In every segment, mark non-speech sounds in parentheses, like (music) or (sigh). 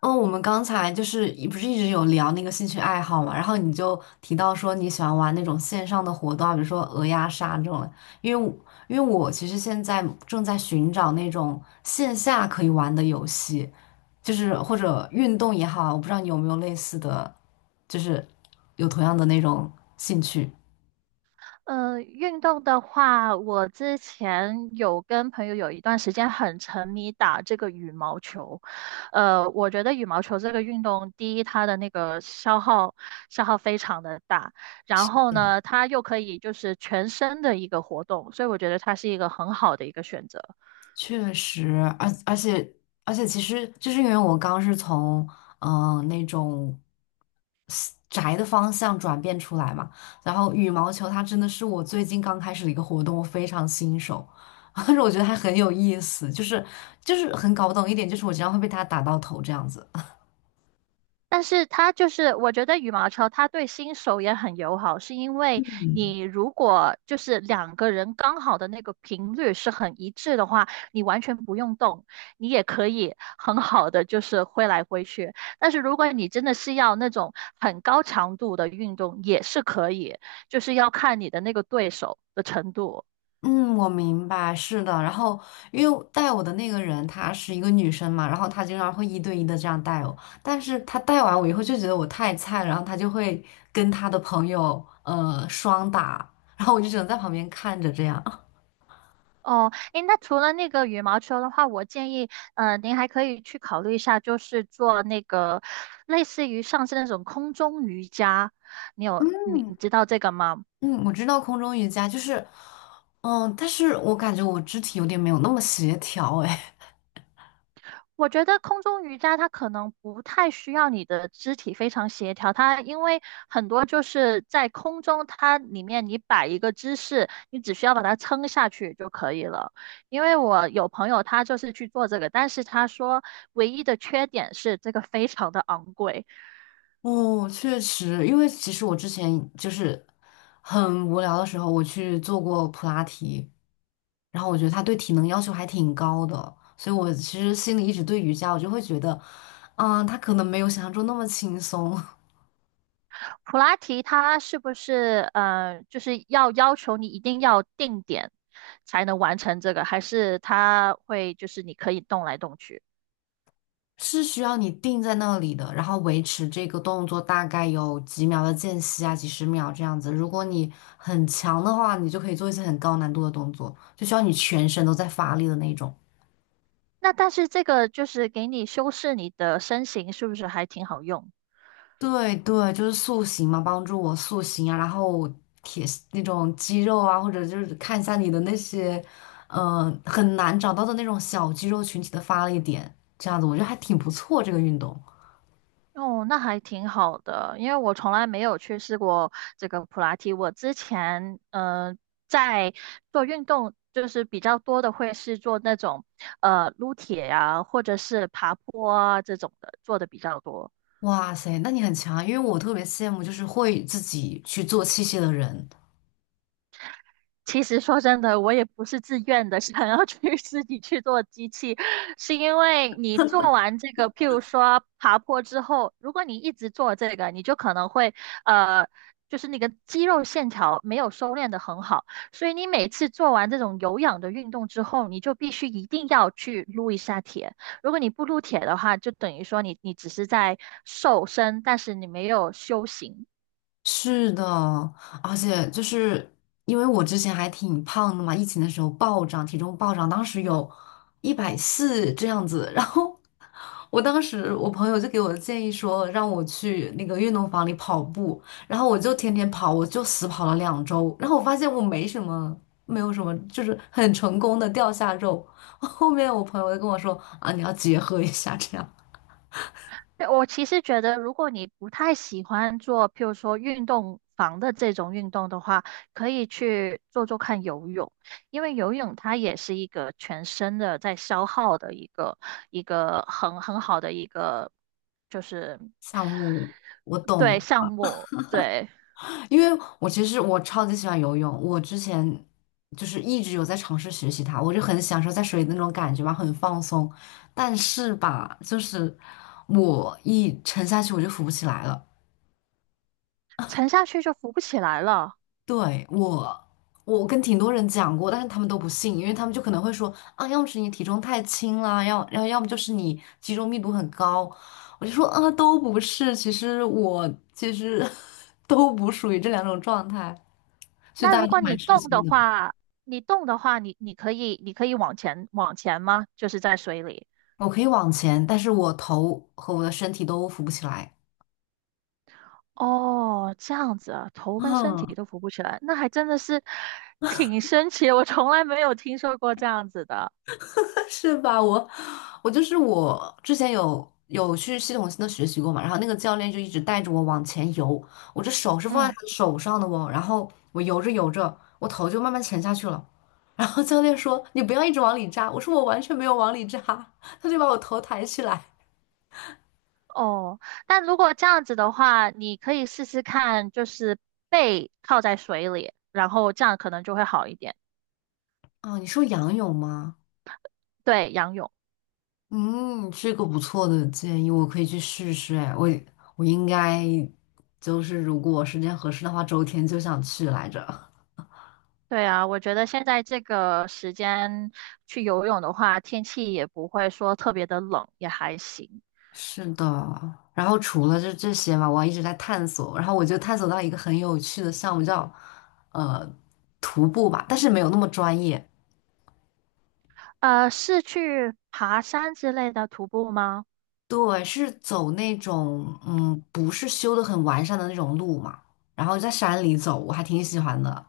哦，我们刚才是不是一直有聊那个兴趣爱好嘛，然后你就提到说你喜欢玩那种线上的活动啊，比如说鹅鸭杀这种的因为我因为我其实现在正在寻找那种线下可以玩的游戏，就是或者运动也好，我不知道你有没有类似的，就是有同样的那种兴趣。运动的话，我之前有跟朋友有一段时间很沉迷打这个羽毛球。我觉得羽毛球这个运动，第一，它的那个消耗非常的大，然后呢，它又可以就是全身的一个活动，所以我觉得它是一个很好的一个选择。确实，而而且而且，其实就是因为我刚是从那种 宅的方向转变出来嘛，然后羽毛球它真的是我最近刚开始的一个活动，我非常新手，(laughs) 但是我觉得还很有意思，很搞不懂一点，就是我经常会被它打到头这样子。但是它就是，我觉得羽毛球它对新手也很友好，是因为你如果就是两个人刚好的那个频率是很一致的话，你完全不用动，你也可以很好的就是挥来挥去。但是如果你真的是要那种很高强度的运动，也是可以，就是要看你的那个对手的程度。嗯，我明白，是的。然后，因为带我的那个人她是一个女生嘛，然后她经常会一对一的这样带我，但是她带完我以后就觉得我太菜了，然后她就会跟她的朋友双打，然后我就只能在旁边看着这样。哦，诶，那除了那个羽毛球的话，我建议，您还可以去考虑一下，就是做那个类似于上次那种空中瑜伽。你有，你你知道这个吗？嗯，我知道空中瑜伽就是，嗯，但是我感觉我肢体有点没有那么协调，哎。我觉得空中瑜伽它可能不太需要你的肢体非常协调，它因为很多就是在空中，它里面你摆一个姿势，你只需要把它撑下去就可以了。因为我有朋友他就是去做这个，但是他说唯一的缺点是这个非常的昂贵。(laughs) 哦，确实，因为其实我之前就是很无聊的时候，我去做过普拉提，然后我觉得他对体能要求还挺高的，所以我其实心里一直对瑜伽，我就会觉得，嗯，他可能没有想象中那么轻松。(laughs) 普拉提它是不是就是要求你一定要定点才能完成这个，还是它会就是你可以动来动去？是需要你定在那里的，然后维持这个动作大概有几秒的间隙啊，几十秒这样子。如果你很强的话，你就可以做一些很高难度的动作，就需要你全身都在发力的那种。那但是这个就是给你修饰你的身形，是不是还挺好用？对对，就是塑形嘛，帮助我塑形啊，然后铁那种肌肉啊，或者就是看一下你的那些，很难找到的那种小肌肉群体的发力点，这样子我觉得还挺不错这个运动。哦，那还挺好的，因为我从来没有去试过这个普拉提。我之前在做运动，就是比较多的会是做那种撸铁呀、或者是爬坡啊这种的，做的比较多。哇塞，那你很强啊，因为我特别羡慕就是会自己去做器械的人。其实说真的，我也不是自愿的，(laughs) 想要去 (laughs) 自己去做机器，是因为你做完这个，譬如说爬坡之后，如果你一直做这个，你就可能会呃，就是那个肌肉线条没有收敛的很好，所以你每次做完这种有氧的运动之后，你就必须一定要去撸一下铁。如果你不撸铁的话，就等于说你只是在瘦身，但是你没有修行。是的，而且就是因为我之前还挺胖的嘛，疫情的时候暴涨，体重暴涨，当时有140这样子。(laughs) 然后我当时我朋友就给我的建议说，让我去那个运动房里跑步，然后我就天天跑，我就死跑了2周，然后我发现我没什么，没有什么，就是很成功的掉下肉。(laughs) 后面我朋友就跟我说啊，你要结合一下这样对，我其实觉得，如果你不太喜欢做，譬如说运动房的这种运动的话，可以去做做看游泳，因为游泳它也是一个全身的在消耗的一个很好的一个就是项目。对项目，对，因为我其实超级喜欢游泳，我之前就是一直有在尝试学习它，我就很享受在水里的那种感觉吧，很放松。但是吧，就是我一沉下去我就浮不起来了。沉下去就浮不起来了。对，我，我跟挺多人讲过，但是他们都不信，因为他们就可能会说啊，要么是你体重太轻啦，要么就是你肌肉密度很高。我就说啊，都不是，其实我 (laughs) 都不属于这两种状态，所以那大家如都果蛮你吃动惊的的。话，你动的话，你可以往前吗？就是在水里。我可以往前，但是我头和我的身体都扶不起来。哦，这样子啊，头跟身嗯。体都浮不起来，那还真的是挺神奇的，我从来没有听说过这样子的。(laughs) 是吧？我就是我之前有去系统性的学习过嘛，然后那个教练就一直带着我往前游，我这手是放在嗯，他的手上的哦，然后我游着游着，我头就慢慢沉下去了。然后教练说："你不要一直往里扎。"我说："我完全没有往里扎。"他就把我头抬起来。哦，但如果这样子的话，你可以试试看，就是背靠在水里，然后这样可能就会好一点。啊，你说仰泳吗？对，仰泳。嗯，这个不错的建议，我可以去试试。哎，我应该就是如果时间合适的话，周天就想去来着。对啊，我觉得现在这个时间去游泳的话，天气也不会说特别的冷，也还行。(laughs) 是的，然后除了这些嘛，我还一直在探索，然后我就探索到一个很有趣的项目叫呃徒步吧，但是没有那么专业。是去爬山之类的徒步吗？对，是走那种不是修的很完善的那种路嘛，然后在山里走，我还挺喜欢的。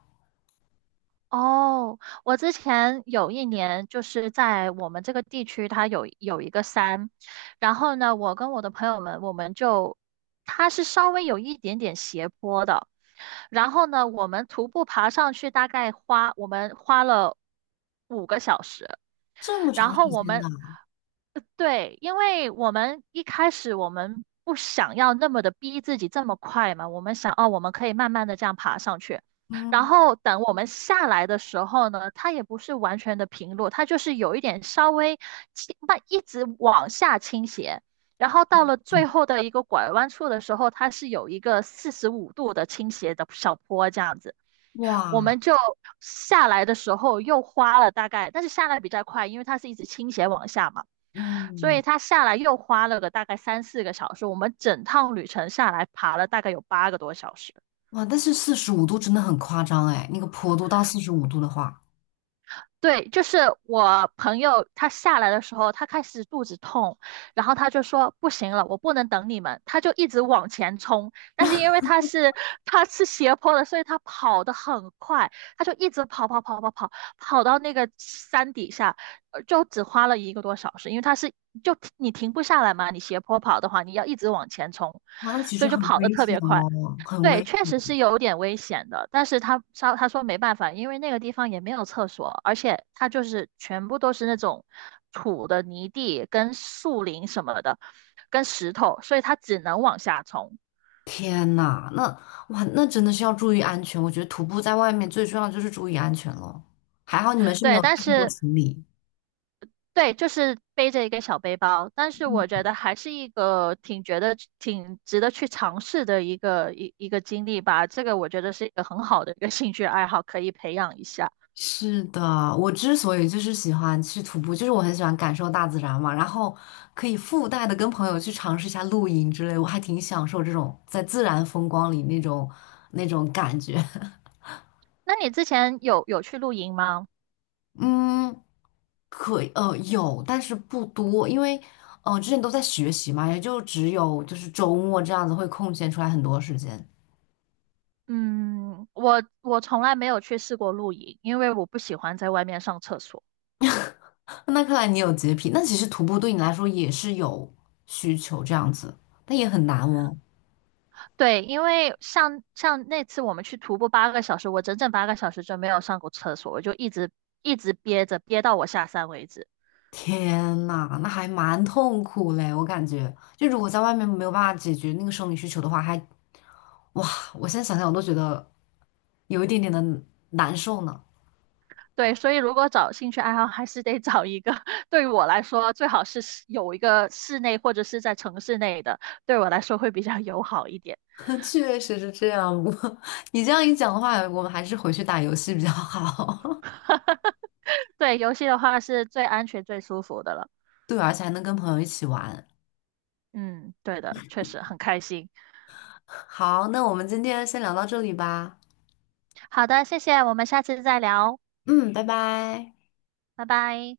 哦，我之前有一年就是在我们这个地区，它有一个山，然后呢，我跟我的朋友们，我们就它是稍微有一点点斜坡的，然后呢，我们徒步爬上去，大概我们花了5个小时。这么然长后时我间们，的。对，因为我们一开始我们不想要那么的逼自己这么快嘛，我们想哦，我们可以慢慢的这样爬上去。然嗯。后等我们下来的时候呢，它也不是完全的平路，它就是有一点稍微一直往下倾斜。然后到了最后的一个拐弯处的时候，它是有一个45度的倾斜的小坡这样子。我哇。们就下来的时候又花了大概，但是下来比较快，因为它是一直倾斜往下嘛，所以嗯。它下来又花了个大概三四个小时。我们整趟旅程下来爬了大概有8个多小时。哇，但是四十五度真的很夸张哎，那个坡度到四十五度的话，对，就是我朋友他下来的时候，他开始肚子痛，然后他就说不行了，我不能等你们，他就一直往前冲。但是因为他是斜坡的，所以他跑得很快，他就一直跑跑跑跑跑，跑到那个山底下，就只花了1个多小时，因为他是就你停不下来嘛，你斜坡跑的话，你要一直往前冲，哇，那其所实以就很跑得危特险别快。哦，很对，危确险。实是有点危险的，但是他说没办法，因为那个地方也没有厕所，而且它就是全部都是那种土的泥地跟树林什么的，跟石头，所以他只能往下冲。天呐，那，哇，那真的是要注意安全。我觉得徒步在外面最重要的就是注意安全咯。还好你们是没对，有但太多是行李。对，就是背着一个小背包，但是我觉得还是一个挺值得去尝试的一个经历吧。这个我觉得是一个很好的一个兴趣爱好，可以培养一下。是的，我之所以就是喜欢去徒步，就是我很喜欢感受大自然嘛，然后可以附带的跟朋友去尝试一下露营之类，我还挺享受这种在自然风光里那种感觉。(laughs) 那你之前有去露营吗？嗯，可以，有，但是不多，因为，之前都在学习嘛，也就只有就是周末这样子会空闲出来很多时间。嗯，我从来没有去试过露营，因为我不喜欢在外面上厕所。(laughs) 那看来你有洁癖，那其实徒步对你来说也是有需求这样子，但也很难哦。对，因为像那次我们去徒步八个小时，我整整八个小时就没有上过厕所，我就一直憋着，憋到我下山为止。天呐，那还蛮痛苦嘞，我感觉，就如果在外面没有办法解决那个生理需求的话，还，哇，我现在想想我都觉得有一点点的难受呢。对，所以如果找兴趣爱好，还是得找一个 (laughs) 对于我来说最好是室有一个室内或者是在城市内的，对我来说会比较友好一点。(laughs) 确实是这样，不过你这样一讲的话，我们还是回去打游戏比较好。(laughs) 对，游戏的话是最安全、最舒服的了。对，而且还能跟朋友一起玩。嗯，对的，确实很开心。好，那我们今天先聊到这里吧。好的，谢谢，我们下次再聊，嗯，拜拜。拜拜。